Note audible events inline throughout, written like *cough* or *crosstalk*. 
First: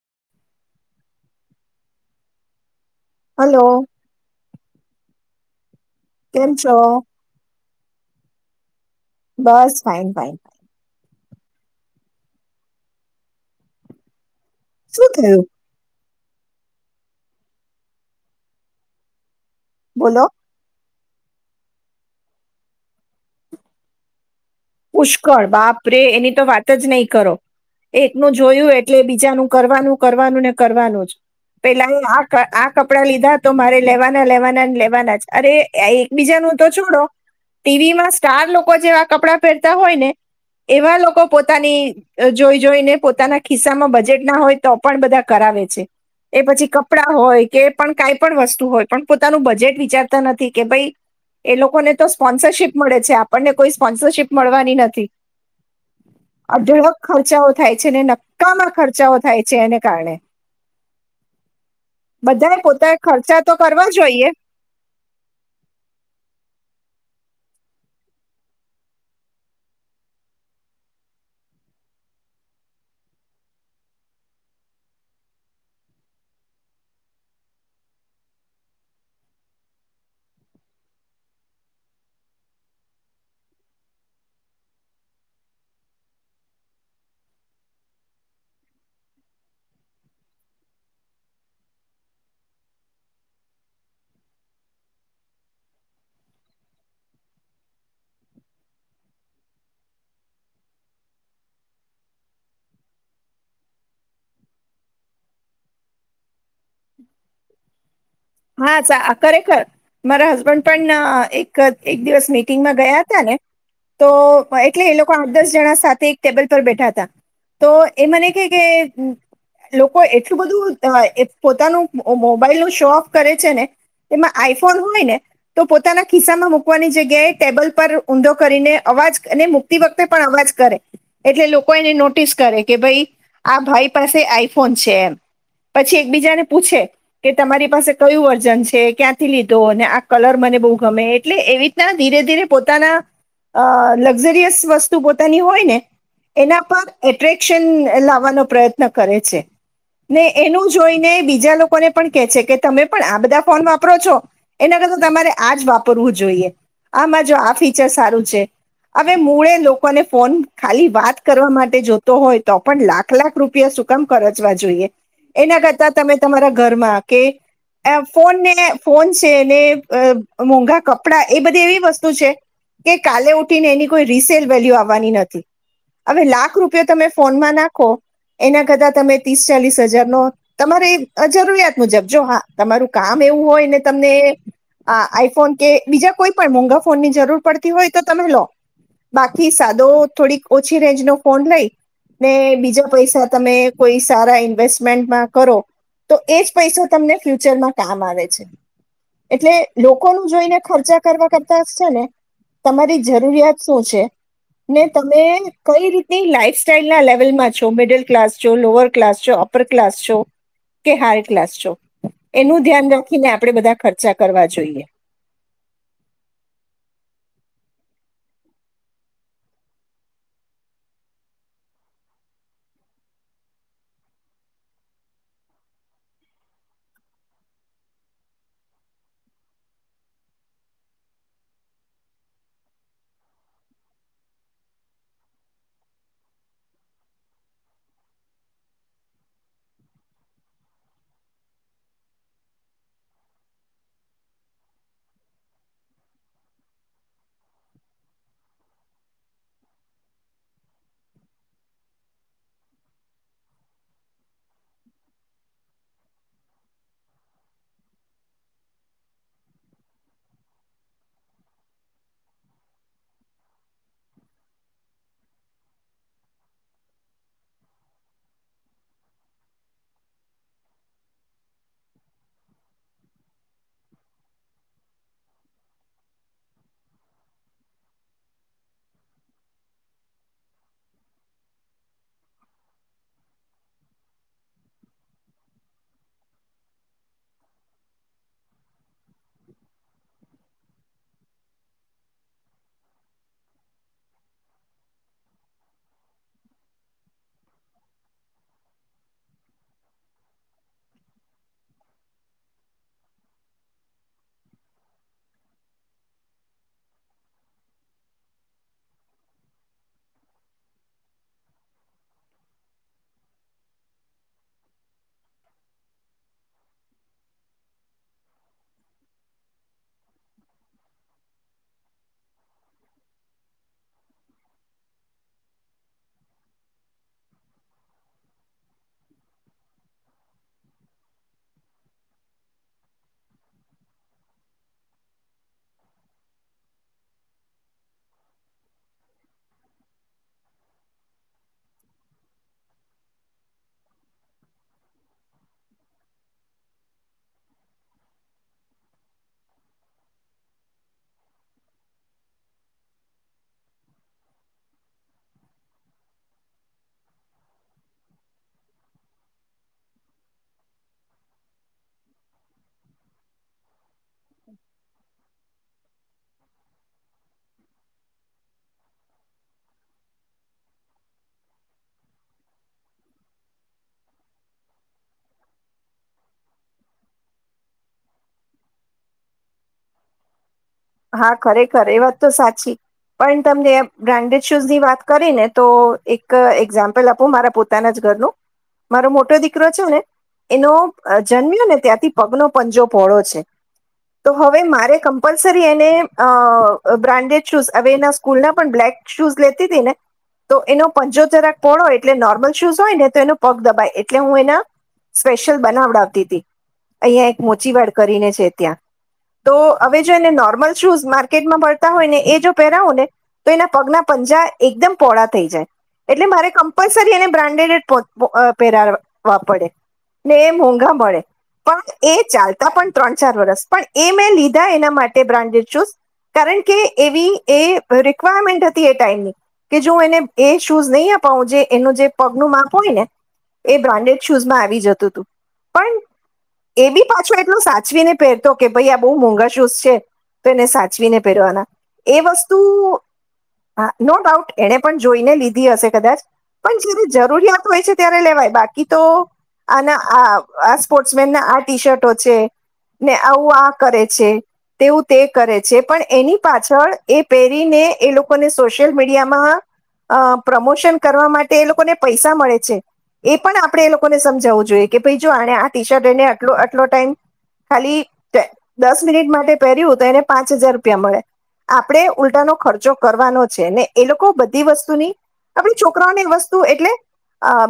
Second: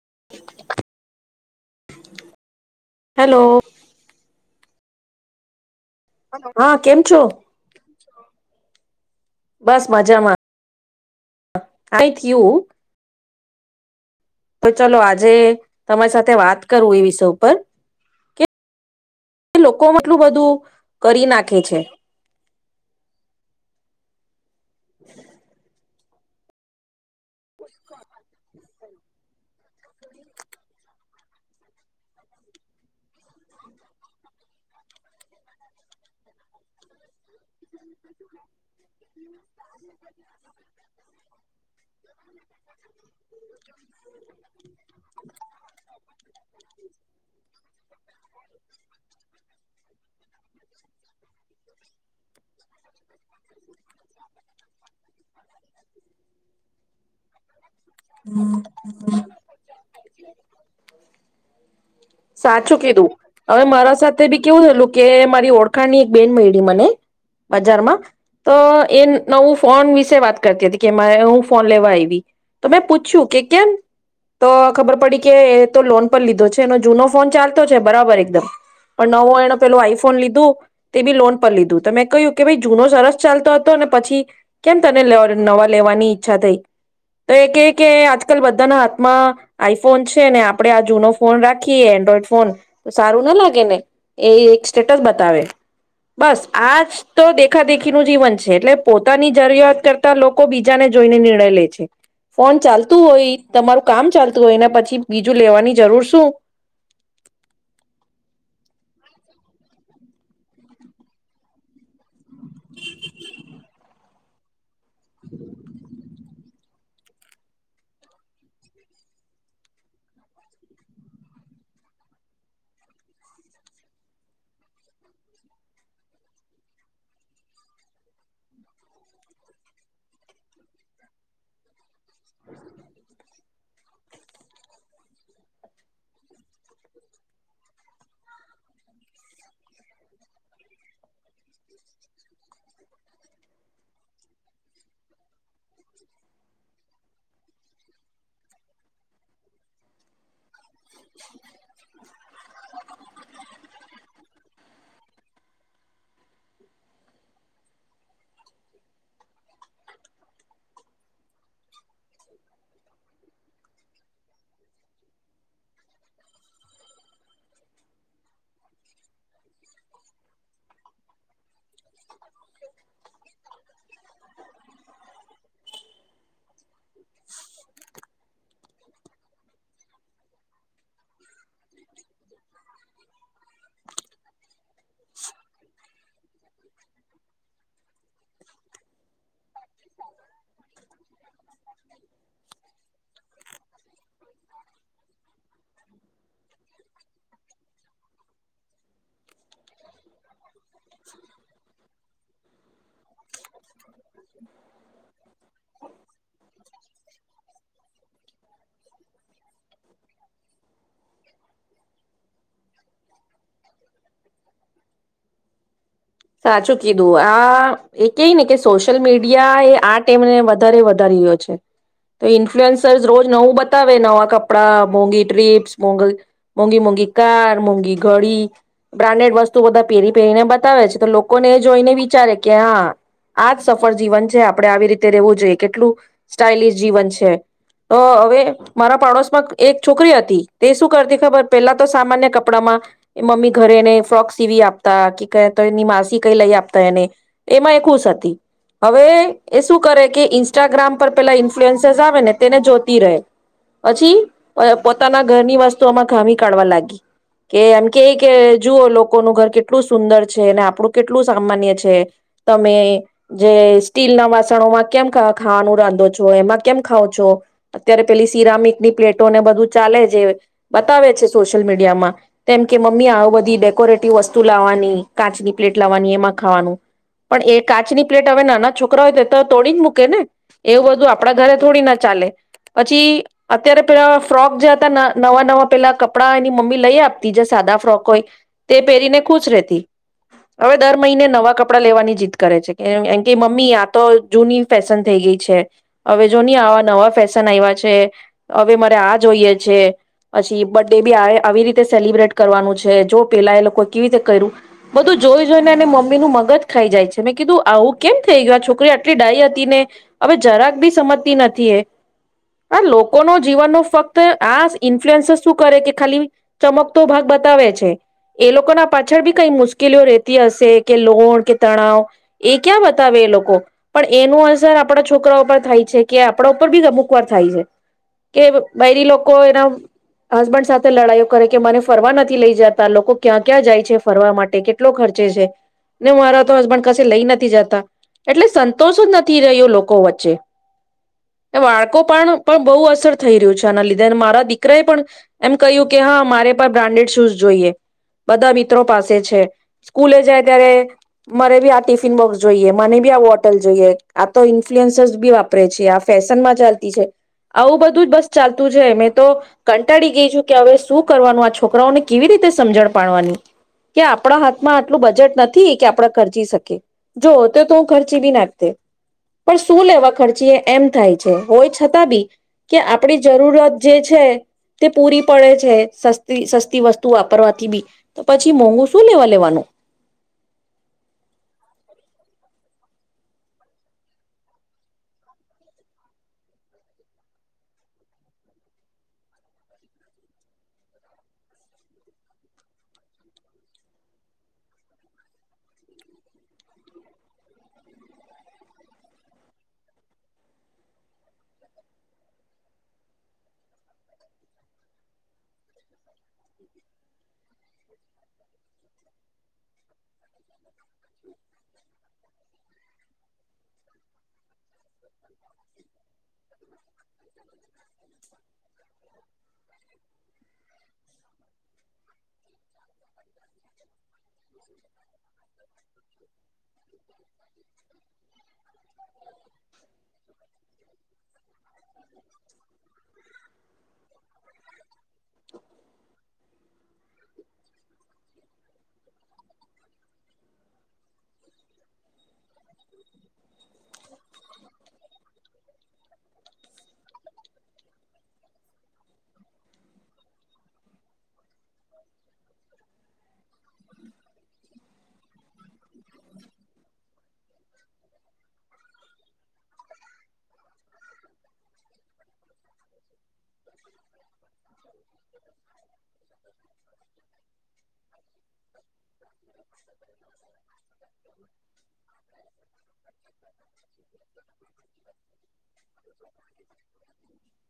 *inaudible* Hello. Hello હા કેમ છો? *inaudible* બસ ફાઇન ફાઇન *unintelligible* યું તો ચલો શું આજે થયું તમારી સાથે વાત કરું એ વિષય ઉપર કે લોકો માં આટલું બોલો બધું. કરી નાખે છે. પુષ્કળ બાપરે એની તો વાત જ નહીં કરો. એક ન જોયું એ એટલે બીજાનું કરવાનું કરવાનું ને કરવાનું જ પેલા એ આ આ કપડાં લીધા તો મારે લેવાના લેવાના ને લેવાના જ અરે એકબીજાનું તો છોડો ટીવી માં સ્ટાર લોકો જેવા કપડા તા હોય ને એવા લોકો પોતાની જોઈ જોઈને પોતાના ખિસ્સામાં બજેટ ના હોય તો પણ બધા કરાવે છે એ પછી કપડા હોય કે પણ કઈ પણ વસ્તુ હોય પણ પોતાનું બજેટ વિચારતા નથી કે ભાઈ એ લોકોને તો સ્પોન્સ મળે છે આપણને કોઈ સ્પોન્સરશીપ મળવાની નથી અઢળક ખર્ચાઓ થાય છે ને નક્કામાં ખર્ચાઓ થાય છે એને કારણે બધાએ સાચું પોતા કીધું ખર્ચા તો હવે કરવા મારા સાથે જોઈએ બી કેવું થયેલું કે મારી ઓળખાણની એક બેન મળી મને બજારમાં તો એ નવું ફોન વિશે વાત કરતી હતી કે મારે હું ફોન લેવા આવી તો મેં પૂછ્યું કે કેમ તો ખબર પડી કે એ તો લોન પર લીધો છે એનો જૂનો ફોન ચાલતો છે બરાબર એકદમ પણ નવો એનો પેલું આઈફોન લીધું તે બી લોન પર લીધું તો મે કહ્યું કે ભાઈ જૂનો સરસ ચાલતો હતો ને પછી કેમ તને નવા લેવાની ઈચ્છા થઈ તો એ કે કે આજકાલ બધાના હાથમાં આઈફોન છે ને આપણે આ જૂનો ફોન રાખીએ એન્ડ્રોઈડ ફોન તો સારું ના લાગે ને એ એક સ્ટેટસ બતાવે બસ આ જ તો દેખા દેખીનું જીવન છે એટલે પોતાની જરૂરિયાત કરતા લોકો બીજાને જોઈને નિર્ણય લે છે ફોન ચાલતું હોય તમારું કામ ચાલતું હોય ને પછી બીજું લેવાની જરૂર શું *inaudible* હા સા અ ખરેખર મારા હસબન્ડ પણ એક એક દિવસ મે મિટિંગ મા ગયા તા ને તો વાઈ એટલે એ લોકો આઠ દસ જણા સાથે એક ટેબલ પર બેઠા હતા તો એ મને કે કે લોકો એટલું બધું પોતાનું મોબાઈલ નું શોખ કરે છેને એમાં આઈફોન હોય ને તો પોતાના ખિસ્સામાં મૂકવાની જગ્યાએ ટેબલ પર ઊંડો કરીને અવાજ ને મૂકતી વખતે પણ અવાજ કરે એટલે લોકો એને નોટિસ કરે કે ભાઈ આ ભાઈ પાસે આઈફોન છે એમ પછી એકબીજાને પૂછે કે તમારી પાસે કયું વર્ઝન છે ક્યાંથી લીધો ને આ કલર મને બહુ ગમે એટલે એવી રીતના ધીરે ધીરે પોતાના લક્ઝરિયસ વસ્તુ પોતાની હોય ને એના પર એટ્રેક્શન લાવવાનો પ્રયત્ન કરે છે ને એનું જોઈને બીજા લોકોને પણ કહે છે કે તમે પણ આ બધા ફોન વાપરો છો એના કરતા તમારે આજ વાપરવું જોઈએ આમાં જો આ ફીચર સારું છે હવે મૂળે લોકોને ફોન ખાલી વાત કરવા માટે જોતો હોય તો પણ લાખ લાખ રૂપિયા સુકામ ખરચવા જોઈએ એના કરતા તમે તમારા ઘરમાં કે ફોનને ફોન છેને મોંઘા કપડાં એ બધી એવી વસ્તુ છે કે કાલે ઉઠીને એની કોઈ રિસેલ વેલ્યુ આવવાની નથી હવે લાખ રૂપિયો તમે ફોનમાં નાખો એના કરતાં તમે ત્રીસ ચાલીસ હજારનો તમારી જરૂરિયાત મુજબ જો હા તમારું કામ એવું હોય ને તમને આ આઈફોન કે બીજા કોઈ પણ મોઘા ફોનની જરૂર પડતી હોય તો તમે લો. બાકી સાદો થોડીક ઓછી રેન્જ નો ફોન લઈ ને બીજા પૈસા તમે કોઈ સારા ઇન્વેસ્ટમેન્ટમાં કરો. તો એ જ પૈસો તમને ફ્યુ *unintelligible* કામ આવે છે. એટલે લોકો ન જોઈને ખર્ચા કરવા કરતા છે ને તમારી જરૂરિયાત શું છે ને તમે કઈ રીતની લાઈફ સ્ટાઇલના લેવલમાં છો, મિડલ ક્લાસ છો, લોઅર ક્લાસ છો, અપર ક્લાસ છો કે હાયર ક્લાસ છો. એનું ધ્યાન રાખીને આપડે બધા ખર્ચા કરવા જોઈએ. સાચું કીધું. આ-આ-આ એ કેય ને કે સોશિયલ મીડિયા એ આ તમને વધારે વધારી રહ્યો છે. તો ઈન્ફ્લુએન્સર રોજ નવું બતાવે નવા કપડા, મોંઘી ટ્રીપ્સ, મો મોંઘી મોંઘી કાર, મોંઘી ઘડી, બ્રાન્ડેડ વસ્તુ બધા પેરી પહેરન બતાવે છે. તો લોકોને જોઈને વિચારે કે હા આ જ સફળ જીવન છે. આપડે આવી રીતે રેવું જોઈએ, કેટલું સ્ટાઈલિશ જીવન છે. તો હવે મારા પાડોશમાં એક છોકરી હતી તે શું કરતી ખબર? પેલા તો સામાન્ય કપડામાં મમ્મી ઘરેને ફ્રોક સીવી આપ તા *unintelligible* ની માસી કઈ લઈ આપતા એને. એમાં એક ખુશ હતી. હવે એ એ શું કરે કે ઇન્સ્ટાગ્રામ પર પેલા ઇન્ફલુઅન્સર આવે ને તેને જોતી રહે, પછી પ પોતાના ઘરની વસ્તુઓમાં ખામી કાઢવા લાગી કે એમ કે કે જુઓ લોકોનું ઘર કે ટલુ સુંદર છે અને આપણું કેટલું સામાન્ય છે તમે જે સ્ટીલ ના વાસણોમાં કેમ ખા ખાવાનું રાંધો છો, એમાં કેમ ખાવ છો, અત્યારે પેલી સિરામિકની પ્લેટો ને બધું ચાલે જે બતાવે છે સોશિયલ મીડિયામાં કેમ કે મમ્મી આ બધી ડેકોરેટિવ વસ્ લાવાની, કાચની પ્લેટ લાવવાની એમાં ખાવાનું પણ એ કાચની પ્લેટ હવે નાના છોકરાઓ હોય તો તો તોડીને મૂકે ને એવું બધું આપડા ઘરે થોડી ના ચાલે. પછી અત્યારે પેલા ફ્રોક જે હતા ના નવા નવા પેલા કપડા એની મમ્મી લઈ આપતી જે સાદા ફ્રોક હોય તે પહેરીને ખુશ રેતી હવે દર મહિને નવા કપડાં લેવાની જીદ કરે છે કે મમ્મી આ તો જૂની ફેશન થઈ ગઈ છે. હવે જો નહી આવા નવા ફેશન આયવા છે હવે મારે આ જોઈએ છે, પછી બર્ ડે બી આ આવી રીતે સેલિબ્રેટ કરવાનું છે જો પેલા એ લોકો કી રીતે કરું? બધું જોઈ જોઈને મે મમ્મી નું મગજ ખાઈ જાય છે. મેં કીધું આવું કેમ થઈ ગયું આ છોકરી આટલી ડાય હતી ને હવે જરાક બી સમજતી નથી એ. આ લોકોનો જીવનનો ફક્ત આજ ઈન્ફ્લુએન્સર શું કરે કે ખાલી ચમકતો ભાગ બતાવે છે. એ લોકોના પાછળ બી કઈ મુશ્કેલીઓ રેતી હશે કે લોણ કે તણાવ એ ક્યાં બતાવે એ લોકો પણ એનું અસર આપણા છોકરા ઉપર થાય છે કે આપણા ઉપર બી અમુક વાર થાય છે કે બયરી લોકો એના હસબન્ડ સાથે લડાઈઓ કરે કે મને ફરવા નથી લઈ જતા લોકો ક્યાં ક્યાં જાય છ ફરવા માટે કેટલો ખર્ચે છે, ને મારા તો હસબન્ડ કસે લઈ નથી જતા. એટલે સંતોષ જ નથી રહ્યો લોકો વચ્ચે *unintelligible* તો બહુ અસર થઈ રહ્યું છે આના લીધે મારા દીકરા એ પણ એમ કહ્યું કે હા મારે પણ બ્રાન્ડેડ શૂઝ જોઈએ. બધાની ત્રો પાસે છે. સ્કૂલે જાય ત્યારે મરે બી આ ટિફિન બોક્સ જોઈએ, મને બી આ બોટલ જોઈએ, આ તો ઇન્ફ્લુઅન્સસ બી વાપરે છે, આ ફેશન માં ચાલતી છે. આવું બધું જ બસ ચાલતું છે, મેં તો કંટાળી ગઈ છું કે હવે શું કરવાનું આ છોકરાઓને કેવી રીતે સમજણ પાડવાની. કે આપણા હાથમાં આટલું બજેટ ન કે કે આપડા ખર્ચી શકીએ. જો તો તો હું ખર્ચી બી નાખ તે. પણ શું લેવા ખર્ચીએ એમ થાય છે, હોય છતાં બી કે આપડી જરૂરત જે છે તે પૂરી પડે છે, સસ્તી સસ્તી વસ્તુ વાપરવાથી બી પછી મોંઘુ શું લેવા લેવાનું. હા ખરેખર એ વાત તો સાચી. પણ તમને બ્રાન્ડેડ શૂઝ ની વાત કરી ને તો એક એકઝામ્પલ આપો મારા પોતાના જ ઘરનો. મારો મોટો દીકરો છે ને એનો જન્મ્યો ને ત્યાંથી પગનો પંજો પહોળો છે, તો હવે મારે કમ્પલસ કે એને અ-અ-અ બ્રાન્ડેડ શૂઝ હવે એના સ્કૂલ ના પણ બ્લેક શૂઝ લેતી તી ને તો એનો પંચો જરાક પોળોય એટલે નોર્મલ શૂઝ હોય ને તો એનો પગ દબાય. એટલે હું એના સ્પેશિયલ બનાવડાવતી તી અહીયાં એક મોચી વાડ કરીને છે. ત્યાં તો હવે જો એને નોર્મલ શૂઝ માર્કેટમાં મળતા હોયને એ જો પહેરાવો ને તો એના પગના પંજા એકદમ પોળા થઈ જાય એટલે મારે કંપલસરી એને બ્રાન્ડેડ પ પ અ પહેરાવ વા પડે ને એ મોંઘા મળે પણ એ ચાલતા પણ ત્રણ ચાર વરસ પણ એ મેં લીધા એના માટે બ્રાન્ડેડ શૂઝ કારણ કે એવી એ રિકવાયરમેન્ટ હતી એ ટાઈમની કે જો એને એ શૂઝ નહી અપાવું જે એનું જે પગનું માપો એ બ્રાન્ડેડ શૂઝમાં આવી જતું હતું પણ. એ બી પાછો એટલું સાચવીને પહેરતો કે ભાઈ આ બહુ મોંઘ સૂઝ છે તો એને સાચવીને પહેરવાના એ વસ્તુ. ત નો ડાઉટ એણે પણ જોઈને લીધી હશે કદાચ પણ જયારે જરૂરિયાત હોય છે ત્યારે લેવાય બાકી કિ તો આના સ્પોર્ટસમન ના આ ટી શર્ટો છે ને આવું આ કરે છે. તેવું તે કરે છે પણ એની પાછળ એ પહેરીને એ લોકોને સોશિયલ મીડિયામાં અ પ્રમોશન કરવા માટે એ લોકોને પૈસા મળે છે, એ પણ આપણે એ લોકોને સમજાવવું જોઈએ કે ભઈ જો આણે આ ટીશર્ટ એને આટલો આટલો ટાઈમ ખાલી દસ મિનિટ પહેર્યું તો એને પાંચ હજાર રૂપિયા મળે. આપણે ઉલટાનો ખર્ચો કરવાનો છે ને એ લોકો બધી વસ્તુની આપણી છોકરાઓની વસ્તુ એટલે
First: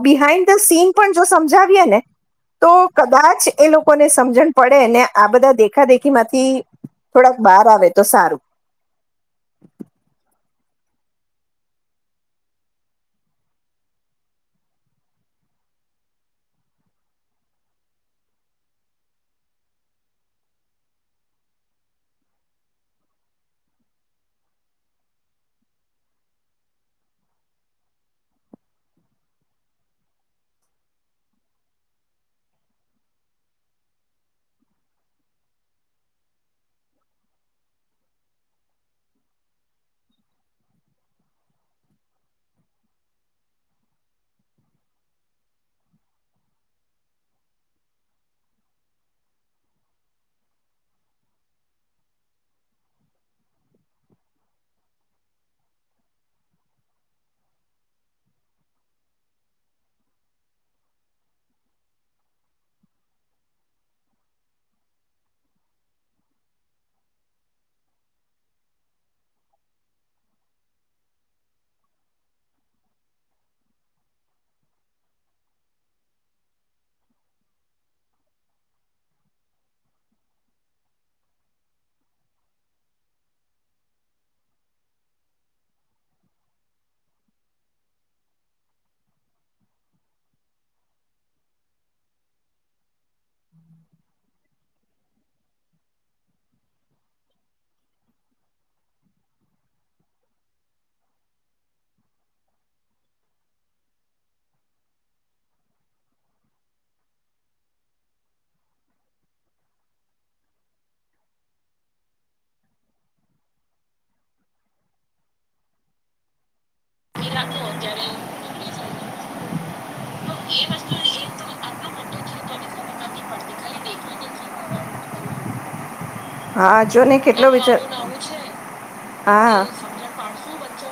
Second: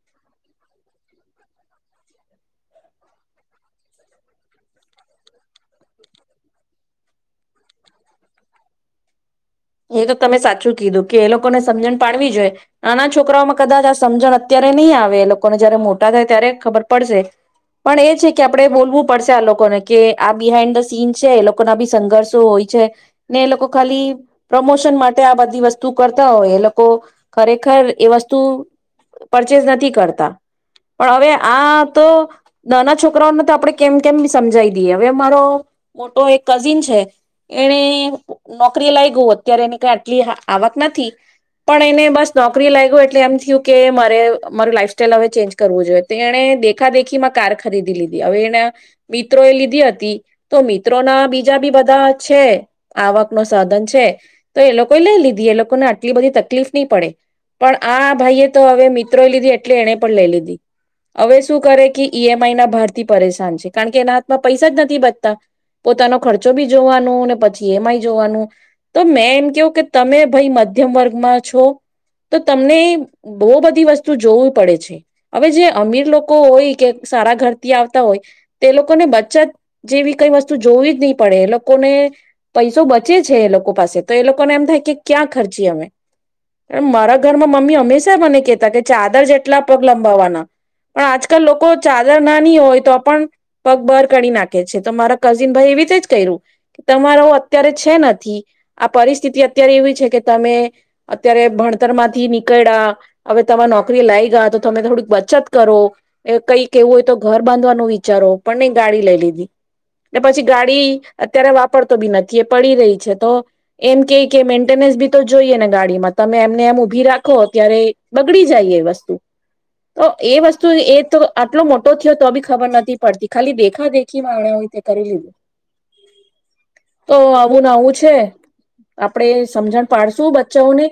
બિહાઈન્ડ ધ સીન પણ જો સમજાવીએ ને તો કદાચ એ લોકોને સમજણ પડે ને આ બધા દેખા દેખી માંથી થોડાક બહાર આવે તો સારું. એ તો તમે સાચું કીધું કે એ લોકોને સમજણ પાડવી જોઈ નાના છોકરાઓમાં કદાચ આ સમજણ અત્યારે નહી આવે એ લોકોને જયારે મોટા થાય ત્યારે ખબર પડશે પણ એ છે કે આપડણે બોલવું પડશે આ લોકોને કે આ બિહાાઈન્ડ ધ સીન છે એ લોકો ના બી સંઘર્ષો હોય છે ને એ લોકો ખાલી પ્રમોશન માટે આ બધી વસ્તુ કરતા હોય એ લોકો ખરેખર એ વસ્તુ પરચેસ નથી કરતા, પણ હવે આ તો નાના છોકરાઓને તો આપણેે કેમ કેમ સમજાવી દઈએ હવે મારો મોટો એક કઝિન છે એને નોકરી લાઈ ગયું અત્યારે એને કઈ આટલી આવક નથી, પણ એને બસ નોકરી લઈ ગય એટલે એમ થયું કે મારે માર લાઈફ સાઈલ હવે ચેન્જ કરવું જોઈએ તો એણે દેખા દેખી માં કાર ખરીદી લીધી હવે એના મિત્રો એ લીધી હતી. તો મિત્રોના બીજા બી બધા છે આવક ન સાધન છે તો એ લોકોએ લઈ લીધી એ લોકોને આટલી બધી તકલીફ નહી પડે, પણ આ ભાઈએ તો હવે મિત્રો લીધી એટલે એણે પણ લઈ લીધી હવે શું કરે કે ઈ એમ આઈ ના ભારથી પરેશાન છે કારણ કે એના હાથમાં પૈસા જ નથી બ પોતાનો ખર્ચો બી જોવાનું ને પછી એમ આઈ જોવાનું. તો મેં એમ કેવું કે તમે ભઈ મધ્યમ વર્ગમાં છો તો તમને બહુ બધી વસ્તુ જોવી પડે છે, હવે જે અમીર લોકો હોય કે સારા ઘરથી આવતા હોય તે લોકોને બચત. જેવી કઈ વસ્તુ જોવી જ નહી પડે એ લોકોને પૈસો બચે છે એ લોકો પાસે તો એ લોકોને એમ થાય કે ક્યાં ખર્ચીએ અમે, મારા ઘરમાં મમ્મી હંમેશા મને કેહેતા કે ચાદર જેટલા પગ લંબાવવાના પણ આજકાલ લોકો ચાદર નાની હોય તો પણ પગ બહાર કરી નાખે. છે તો મારા કઝિન ભાઈ એવી રીતે જ કર્યું કે તમારા અત્યારે છે નથી આ પરિસ્થિતિ અત્યારે એવી છે કે, તમે અત્યારે ભણતર માંથી નીકળ્યા હવે તમારે નોકરી લઈગા તો તમે થોડીક બચત કરો એ કઈ કેવું હોય તો ઘર બાંધવાનું વિચારો પણ નહી ગાડી લઈ લીધી. પછી ગાડી અત્યારે વાપરતો બી નથી એ પડી રહી છે તો એમ કે કે મેન્ટેનન્સ બી તો જોઈએ ને ગાડીમાં તમે એમને એમ ભી રાખો ત્યારે બગડી જાય એ વસ્તુ. તો એ વસ્તુ એ *unintelligible* મોટો થ્યો તો બી ખબર નતી પડતી, ખાલી દેખા દે ખીમાં આણે હોય તે કરી લીધું. હા જો તો ને કેટલો આવું વિચાર નવું છે, આપડે સમજણ પાડશું બચ્ચાઓને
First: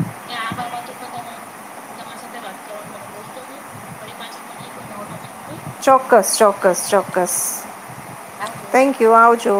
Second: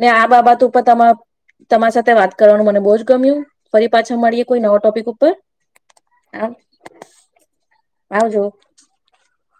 ને આ બાબત ઉપર તમા તમાર સાથે વાત ચોક્કસ ચોક્કસ ચોક્કસ. આવજો થેન્ક યુ આવજો.